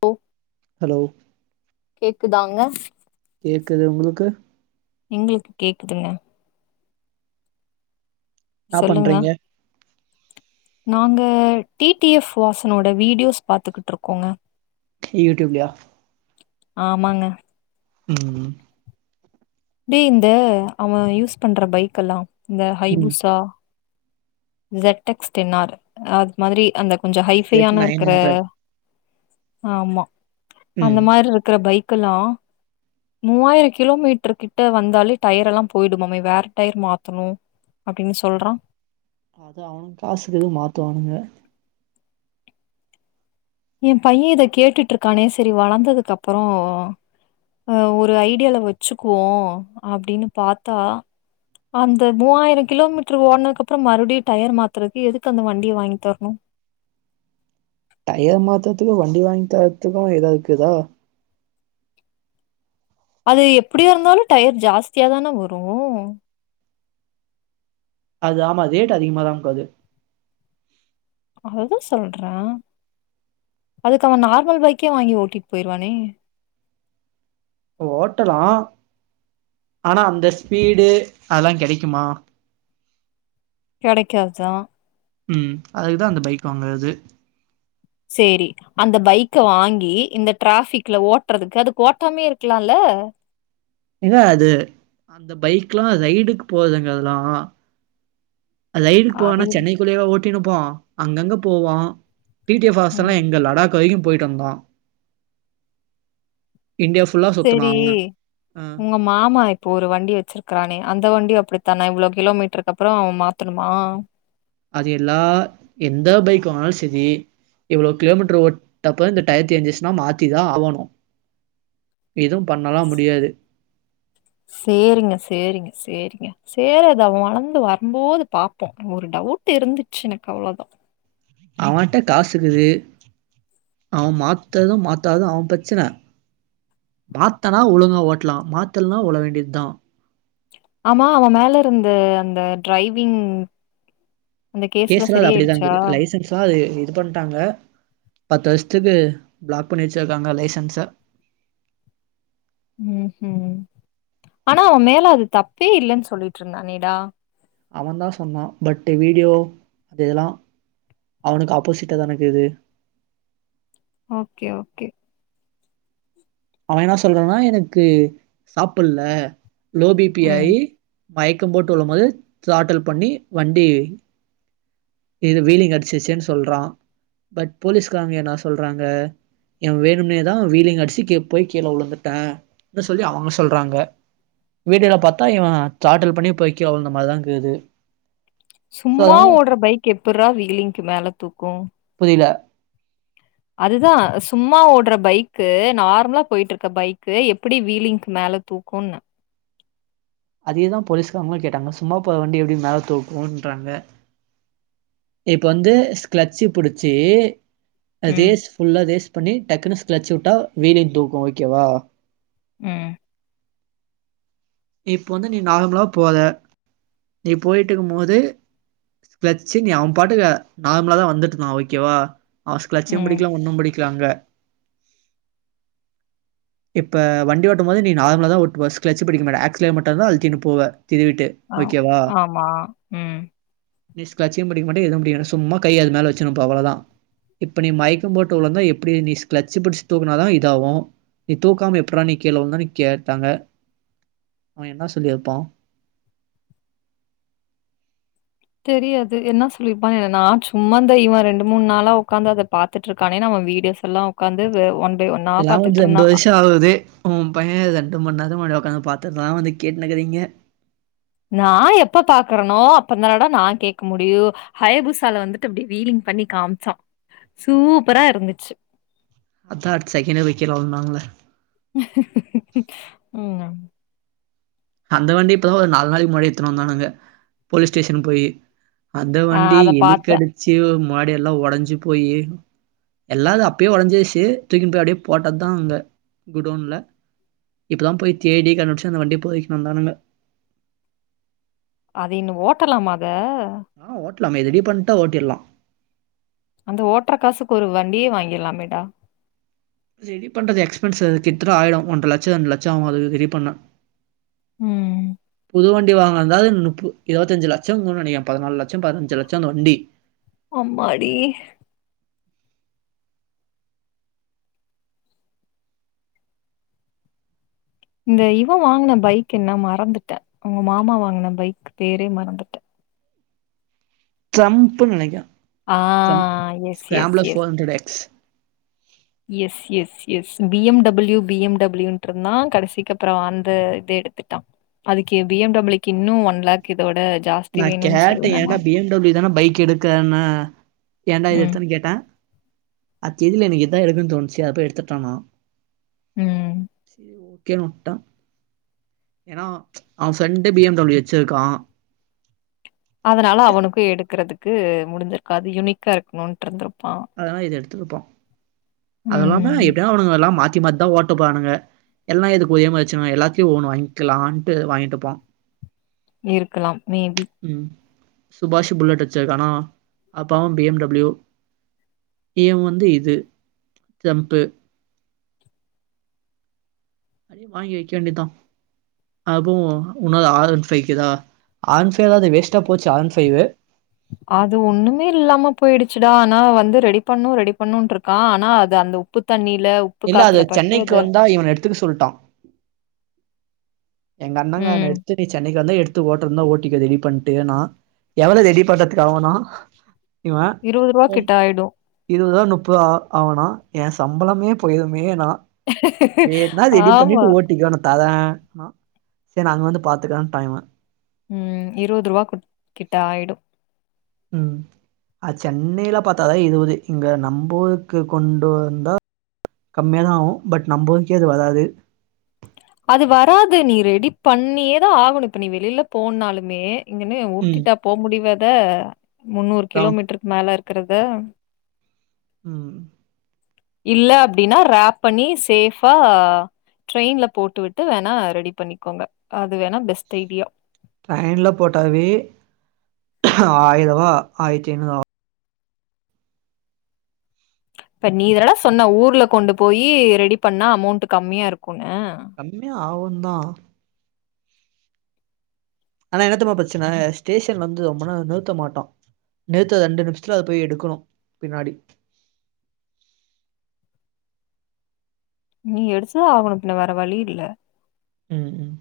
போ ஹலோ கேக்குதாங்க கேட்குது உங்களுக்கு எங்களுக்கு கேக்குது என்னா சொல்லுங்க பண்றீங்க நாங்க டி டி எஃப் வாசனோட வீடியோஸ் பாத்துக்கிட்டு இருக்கோங்க யூடுப் லயா ஆமாங்க ம் எப்டி இந்த அவ யூஸ் பண்ற பைக் எல்லா இந்த ம் ஹைபூசா ஜெக்டஸ் டென் ஆர் அது மாதிரி அந்த கொஞ்சோ செட் ஹைபையான நைன் இருக்குற ஹண்ட்ரட் ஆமா ம் அந்த மாதிரி இருக்கிற பைக்கலா மூவாயிரோ கிலோமீட்டருக்கு கிட்ட வந்தாலே டயர் எல்லா போயிடுமாமே வேற டயர் மாத்தணு அப்டின்னு சொல்றா அது அவனு காசுக்கு ஏது மாத்துவானுங்க எ பைய இத கேட்டிட்டு இருக்கானே செரி வளர்ந்ததுக்கப்பறோ ஒரு ஐடியால வச்சிக்குவோ அப்டின்னு பாத்தா அந்த மூவாயிறோ கிலோமீட்டர் ஓட்னதுக்கு அப்பறோ மறுபடியு டயர் மாத்துறதுக்கு எதுக்கு அந்த வண்டிய வாங்கி தரணு டயர் மாத்துறதுக்கு வண்டி வாங்கி தரத்துக்கு ஏதா இருக்குதா அது எப்படியா இருந்தாலு டயர் ஜாஸ்தியா தானே வரு அது ஆமா ரேட் அதிகமா தா போது அததா சொல்றே அதுக்கு அவ நார்மல் பைக்கே வாங்கி ஓட்டிட்டு போயிருவானே ஓட்டலா ஆனா அந்த ஸ்பீடு அதெல்லா கிடைக்குமா கிடைக்கா தா ம் அதுக்குதா அந்த பைக் வாங்குனது சேரி அந்த பைக்க வாங்கி இந்த டிராபிக்ல ஓட்டுறதுக்கு அது ஓட்டாமேயே இருக்கலால இல்ல அது அந்த பைக் எல்லா ரைடுக்கு போதுங்கெல்லா லைனுக்கு அது போவேனா சென்னைக்குள்ளேய ஓட்டிருப்போ அங்கங்க போவோ டிடிஎ வாசன் ம். எங்க லடாக் இப்போதைக்கு போயிட்டு வந்தோ இந்தியா ஃபுல்லா சுத்துனா சரி. அவ அ உங்க மாமா இப்போ ஒரு வண்டி வச்சிருக்கறானே அந்த வண்டி அப்டித்தானே இவ்ளோ கிலோமீட்டருக்கு அப்பறோ அவ மாத்தணுமா அது எல்லா எந்த பைக் வாங்குனாலு செரி இவ்ளோ கிலோமீட்டர் ஓட்டப்ப இந்த டயர் தேஞ்ச்சுன்சுனா மாத்திதா ஆகணு எதுவு பண்ணலா முடியாது சேரிங்க சேரிங்க சேரிங்க சேரி அது அவ வளந்து வரும்போது பாப்போ ஒரு டவுட் இருந்துச்சு எனக்கு அவ்ளோதா அவன்ட்ட காசு இருக்குது அவ மாத்தது மாத்தாது அவ பிரச்சன மாத்துனா ஒழுங்கா ஓட்டலா மாத்தலனா உல வேண்டியது தா ஆமா அவ மேல இருந்த அந்த டரைவிங் கேசுல அது அப்படிதாங்குது லைசன்ஸ் தா இது பண்ட்டாங்க பத்து வருஷத்துக்கு பிளாக் பண்ணி வச்சிருக்காங்க லைசன்ஸ ம் ஆனா அவ மேல அது தப்பே இல்லேன்னு சொல்லிட்டு இருந்தானேடா அவ தா சொன்னா பட் வீடியோ அது இதெல்லா அவனுக்கு ஆப்போசிட்டாதானக்குது ஓகே ஓகே அவ என்ன சொன்னான எனக்கு சாப்புட்ல லோ பீ பீ ம். ஆயி மயக்க போட்டு உழும்போது ஷ்லாட்டல் பண்ணி வண்டி இது வீலிங் அடிச்சிச்சுன்னு சொல்றா பட் போலீஸ்காரங்க என்ன சொல்றாங்க இவ வேணும்னேதா வீலிங் அடிச்சு கே போய் கீழ உழுந்துட்டா அ சொல்லி அவுங்க சொல்றாங்க வீடியோல பாத்தா இவ சாட்டல் பண்ணி போயி கிழ விழுந்த மாராதாஇக்குது சும்மா ஓடுற பைக் எப்புறா வீலிங்க்கு மேல தூக்கு புரில அதுதா சும்மா ஓடுற பைக்கு நார்மலா பொயிட்ருக்க பைக்கு எப்படி வீலிங்க்கு மேல தூக்குண்ண அதேதா போலீஸ்காரங்ளு கேட்டாங்க சும்மா போற வண்டி எப்டி மேல தூக்குன்றாங்க இப்ப வந்து ஸ்க்லட்சி புடிச்சி ம், அதேஸ் ஃபுல்லா ரேஸ் பண்ணி டக்குனு ஸ்கலச்சு உட்டா வீலிங் தூக்கு ஓகேவா ம் இப்போ வந்து நீ நார்மலா போர நீ பொயிட்டுக்கும் போது கிளச்சு நீ அவ பாட்டுக்கு நார்மலா தா வந்துட்ருந்தா ஓகேவா அவ ஸ்கலட்சு ம். புடிக்லா ஒண்ணு புடிக்லா அங்க இப்ப வண்டி ஓட்டு போது நீ நர்மலதா ஓட்டுவே ஸ்கலச்சு புடிக்க மாட்டே ஆக் ஸலேட்டர் மட்டு தா அழுத்தின்னு போவ திருவிட்டு அ ஆமா ம் ஸ்கலச்சு புடிக்க மாட்ட எதுவு புடிக்க மாட்ட சும்மா கை அது மேல வச்சுனுப்ப அவ்ளோத இப்ப நீ மயக்கம் போட்டு உலுந்தா எப்டி நீ ஸ்கலட்சி புடிச்சி தூக்குனாதா இதாவு நீ தூக்காம எப்புட்ரா நீ கிழ உளுந்தேனு கேட்டாங்க அவ என்ன சொல்லிருப்பா தெரியாது என்ன சொல்லிருப்பா நா சும்மா இவ இந்த ரெண்டு மூணு நாளா உக்காந்து அத பாத் துட்ருக்கானே அவ வீடியோஸ் எல்லா உக்காந்து ஒன் பை ஒன்னா இதெல்லா வந்து ரெண்டு பார்த்துட்டுருந்தான். வருஷோ ஆவுது ஓ பைய ரெண்டு மண்நேரத்துக்கு முன்னாடி உக்காந்து பாத்ததுலா வந்து கேட்டுனுருக்குறீங்க நா எப்ப பாக்குறனோ அப்பதானடா நா கேக்க முடியு ஹயபுசால வந்துட்டு அப்டி வீலிங் பண்ணி காமிச்சா சூப்பரா இருந்துச்சி அதா அடுத்த செகண்டே போய் கீழ உழுந்தாலே ம் அந்த வண்டி இப்பதா ஒரு நாலு நாளைக்கு முன்னடி தா எடுத்துட்டு வந்தானுங்க போலீஸ் ஸ்டேஷன் போயி அந்த அ வண்டி அத பார்த்தேன். எலிக்கடிச்சு மாடிய எல்லா ஒடஞ்சு போயி எல்லா அது அப்பயே ஒடைஞ்சுச்சு தூக்கின்னு போய் அப்டியே போட்டது தா அங்க குடவ்ன்ல இப்பதா போய் தேடி கண்டுபிடிச்சு அந்த வண்டி பொரிக்கினுவந்தானுங்க அது இன்னு ஓட்டலாம அத ஆ ஓட்டலாமே ரெடி பண்ணிட்ட ஓட்டிருலா அத ஓட்டுற காசுக்கு ஒரு வண்டியே வாங்கிட்லாமே டா ரெடி பண்றது எக்ஸ்பன்ஸ் கிட்டதட்ட ஆயிடு ஒன்ற லட்சோ ரெண்டு லட்சசோ ஆவு அது ரெடி பண்ணா ம் புது வண்டி வாங்னோ தாது முப்பு இருவத்தஞ்சி லட்சோ இருக்குன்னு நெனைக்கிறே பதினாலு லட்சோ பதினஞ்சி லட்சோ அந்த வண்டி அம்மாடி இந்த இவே வாங்குன பைக் என்ன மறந்துட்ட உங்க மாமா வாங்குன பைக் பேரே மறந்துட்ட ட்ரம்புன்னு நனைக்கிறே ஆ ட்ரம்ப் எஸ், எஸ், ஸ்கிராம்லஸ் எஸ். வாலன்டாட் X S S S B M W B M W ன்டு இருந்தா கடைசிக்கு அப்றோ அந்த இத எடுத்துட்டா அதுக்கு பி எம் டபிள்யூ க்கு இன்னு ஒன் லேக் இதோட ஜாஸ்தி நா வேணுன்னு கேட்டே சொன்னே நா ஏண்டா பி எம் டபிள்யூ தானே பைக் எடுக்கரேன்ன ஏண்டா இது ம் எடுத்தேன்னு கேட்டட அது தெரில எனக்கு இதா எடுக்குன்னு தோணுச்சி அதபோய் எடுத்துட்டானா ம் ஒகேன்னுவுட்டா ஏன்னா அவ ஃப்ரெண்டு பி எம் டபிள்யூ வெச்சு இருக்கா அதனால அவனுக்கு எடுக்குறதுக்கு முடிஞ்சிருக்காது யுனிக்கா இருக்கணும் இட்டு இருந்திருப்பா அதா இது எடுத்துருப்பா அதுவு இல்லாம ம் எப்புடியு அவுனுங்க எல்லா மாத்தி மாத்திதா ஓட்டப்போறானுங்க எல்லா எதுக்கு ஒரே மாரி வெச்சிருக்குனு எல்லாத்தையு ஒவ் ஒன்னு வாங்கிலான்டு வாங்கிட்டிருபா இருக்கலாம் மேபி ம் சுபாஷ் புல்லட் வெச்சிருக்கானா அப்பாவும் பி எம் டபிள்யூ இவன் வந்து இது ஜம்பு அப்டியே வாங்கி வெக்க வேண்டிதா அப்போ உன்னாது ஆர் அண்ட ஃபைக்குதா ஆர் ஆன் ஃபைவ் அதாது வேஸ்ட்டாக போச்சு ஆர்ன் ஃபைவ் அது ஒன்னுமே இல்லாம போயிடுச்சிடா ஆனா அவ வந்து ரெடி பண்ணு ரெடி பண்ணுட்டிருக்கா ஆனா அது அந்த உப் உப்பு தண்ணில உப்பு இல்ல அது காத்துல பட்டு சென்னைக்கு அது வந்தா இவன எடுத்துக்க சொல்டா எங்க அண்ணாங்கார ம் எடுத்து நீ சென்னைக்கு வந்து எடுத் எடுத்து ஓட்டரதுனா ஓட்டிக்க ரெடி பண்ணிட்டுனா எவ்ளோ ரெடி பண்றதுக்கு ஆவுன்னா இவே இருவது ரூவா ம் கிட்ட ஆயிடு இருவதோ முப்பதோ ஆவுனா எயா சம்பளமே போயிருமேனா வேண்னா ரெடி ஆமா பண்ணிட்டு ஓட்டிக்கோ நா தரேன்னா சேரி அங்க வந்து பாத்துக்றேன்டா இவே ம் இருவது ரூபாக் குட் கிட்ட ஆயிடு ம் அது சென்னையில பாத்தா தா இருவது இங்க நம்புர்கு கொண்டு வந்தா கம்மியாக தா ஆவு பட் நம்ப ஊர்கே அது வராது அது வராது நீ ரெடி பண்ணியே தா ஆகணு இப்ப நீ வெளியில போனாலுமே இங்கன்னு ம் உருட்டிட்டா போ முடிவ அத முன்னூறு அதா கிலோமீட்டருக்கு மேல இருக்கறத ம் இல் அப்டீன்னா ரேப் பண்ணி சேஃபா ட்ரெயின்ல போட்டுவிட்டு வேணா ரெடி பண்ணிக்கோங்க அது வேணா பெஸ்ட் ஐடியா ட்ரெயின்ல போட்டாவே ஆயிர ரூவா ஆயிரத்தி ஐநூறு ஆவு இப்ப நீ தானடா சொன்ன ஊர்ல கொண்டு போயி ரெடி பண்ணா அமௌண்ட் கம்மியா இருக்குன்னு கம்மியா ஆவும் தா ஆனா என்னத் தெரிமா பிரச்சன ஸ்டேஷன்ல வந்து ரொம்ப நேரோ நிறுத்த மாட்டா நிறுத்ற ரெண்டு நிமிஷத்துல அத போய் எடுக்கணு பின்னாடி நீ எடுத்துதா ஆகணு பின்ன வேற வழி இல்ல ம் ம்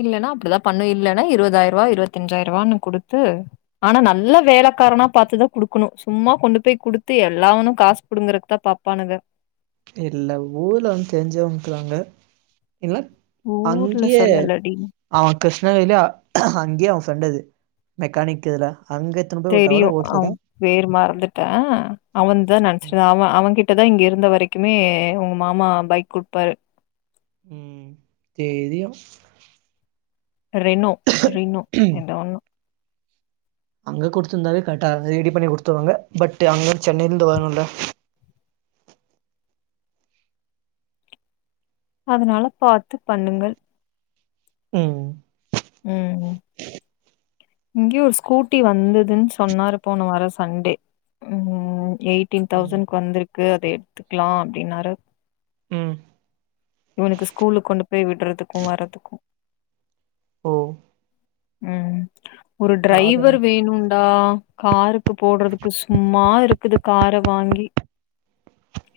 இல்லனா அப்டிதா பண்ணு இல்லனா இருவதாயு ரூவா இருபத்தஞ்சாயி ரூவான்னு குடுத்து ஆனா நல்ல வேலைக்காரனா பாத்துதா குடுக்கணு சும்மா கொண்டு போய் குடுத்து எல்லாவனு காசு புடுங்கறதுக்கு தா பாப்பானுங்க இல்ல ஊர்ல வந்து தெரிஞ்வங் இருக்கராங்க இல்ல ஊர்ல அங்கியே சொல்லலடி அவன் கிருஷ்ணகிரில அங்கயே அவன் சொன்னது மெக்கானிக் இதுல அங்க எத்தனை போய் விட்டா தெரியு கூட ஓகே ஆ தான் பெர் மறந்துட்டே அவன் தா ம். நனச்சிருந்த அவ அவன் கிட்டதா இங்க இருந்த வரைக்கு க்குமே உங்க மாமா பைக் குடுப்பாரு ம் தேரியு ரென்னோ ரீன்னோ ஏதோ ஒன்னு அங்க கொடுத்துருந்தாவே கர்ட்டா ரெடி பண்ணி கொடுத்துருவாங்க பட் அங்க சென்னையிலருந்து வரணுல்ல அதுனால பாத்து பண்ணுங்க உ உ உ இங்கேயே ஒரு ஸ்கூட்டி வந்துதுன்னு சொன்னாரு போன வாரோ சண்டே ம் ம் எயிட்டீன் ம். தௌசண்க்கு வந்திருக்கு அத எடுத்துக்கலா அப்டின்னாரு ம் இவனுக்கு ஸ்கூலு கொண்டு போய் விடுறதுக்கு வர்றதுக்கு ஓ ம் ஒரு டிரைவர் காதலன் வேணு டா காருக்கு போடுறதுக்கு சும்மா இருக்குது கார வாங்கி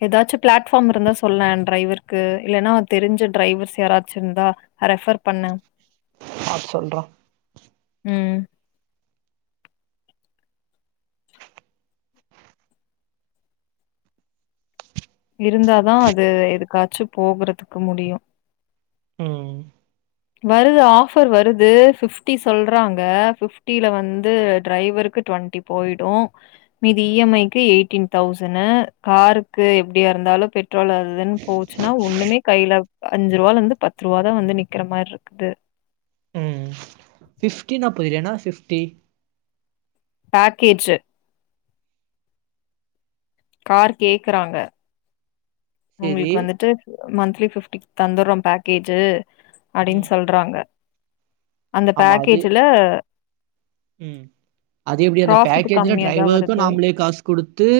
ஏதாச்சு பிளாட்ஃபார் இருந்தா சொல்லேன் டிரைவருக்கு இல்லன்னா தெரிஞ்ச டிரைவர்ஸ் யாராச்சு இருந்தா ரெஃபர் பண்ணு அ சொல்றே உ இருந்தாதா அது எதுக்காச்சோ போகுறதுக்கு முடியு உ வருது ஆஃபர் வருது ஃபிப்டி சொல்றாங்க பிஃப்டியில வந்து டிரைவருக்கு ட்வெண்டி போயிடு மீதி இ எம் ஐக்கு எயிட்டீன் தௌசண்னு காருக்கு அப்படியா இருந்தாலு பெட்ரோல் அதுதுன்னு போச்சுன்னா ஒண்ணுமே கைய்ல அஞ்சு ரூவால இருந்து பத்து ரூவா தா வந்து நிற்கிற மாரி இருக்கு பிப்டினா போய்டு என பிப்டி பேக்கேஜ் கார் கேக்குறாங்க சரி. உங்களுக்கு வந்துட்டு மந்த்லி பிப்டிக்கு தந்துரோ பேக்கேஜு ம். அப்டின்னு சொல்ற ட்ராங்க அந்த ஆமா. அது பேக்கேஜ்ல ம் அது எப்டி அந்த ப்ராஃபிட் பேக்கேஜ்ல கம்மியா தான் வருது டிரைவருக்கு நாமளே காசு குடுத்து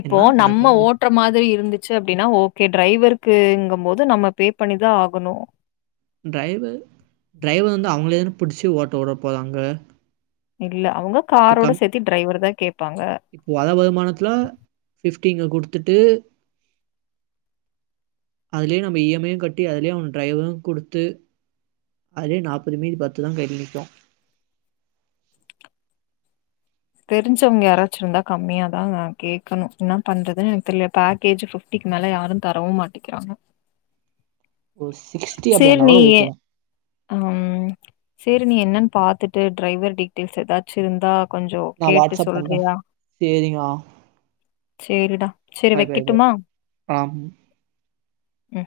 இப்போ என்ன கணக்கு நம்ம அது? ஓட் ற்ற மாதிரி இருந்துச்சு அப்படின்னா ஓகே டிரைவர்க்குங்க போது நம்ம பே பண்ணிதா ஆகணு டிரைவு டிரைவர் தா வந்து அவங்களே தான பிடிச்சி ஓட்ட உடற போராங்க இல்ல அவுங்க காரோட சேர்த்தி டிரைவர் தா கேப்பாங்க வத வருமானத்துல ஃபிஃப்டிங்க குடுத்துட்டு அதுலயே நம்ம இஎம்ஐயையு கட்டி அதுலயே அவன் டிரைவரு குடுத்து அதே நாற்பது மிரி பத்து தா கையி கடகோ தெரிஞ்சவங்கயாராச்சிருந்தா கம்மியா தா கே்கணு என்ன பண்றதுன்னு எனக்கு தெரிய பேக்கேஜ் டிக்கு மேல யாரு தரவு மாட்டேங்க்கிறாங்க உஸ் செரி நியே அ ம் சேரி நீ என்னன்னு பாத்துட்டு டிரைவர் டீட்டெயில்ஸ் ஏதாச்சு இருந்தா கொஞ்சோ நான் கேட்டுட்டு வாட்ஸ்அப் பண்றேன். சொல்றியா சரிங்க. சேரிடா சேரி வெக்கட்டுமா ஆம் ம்.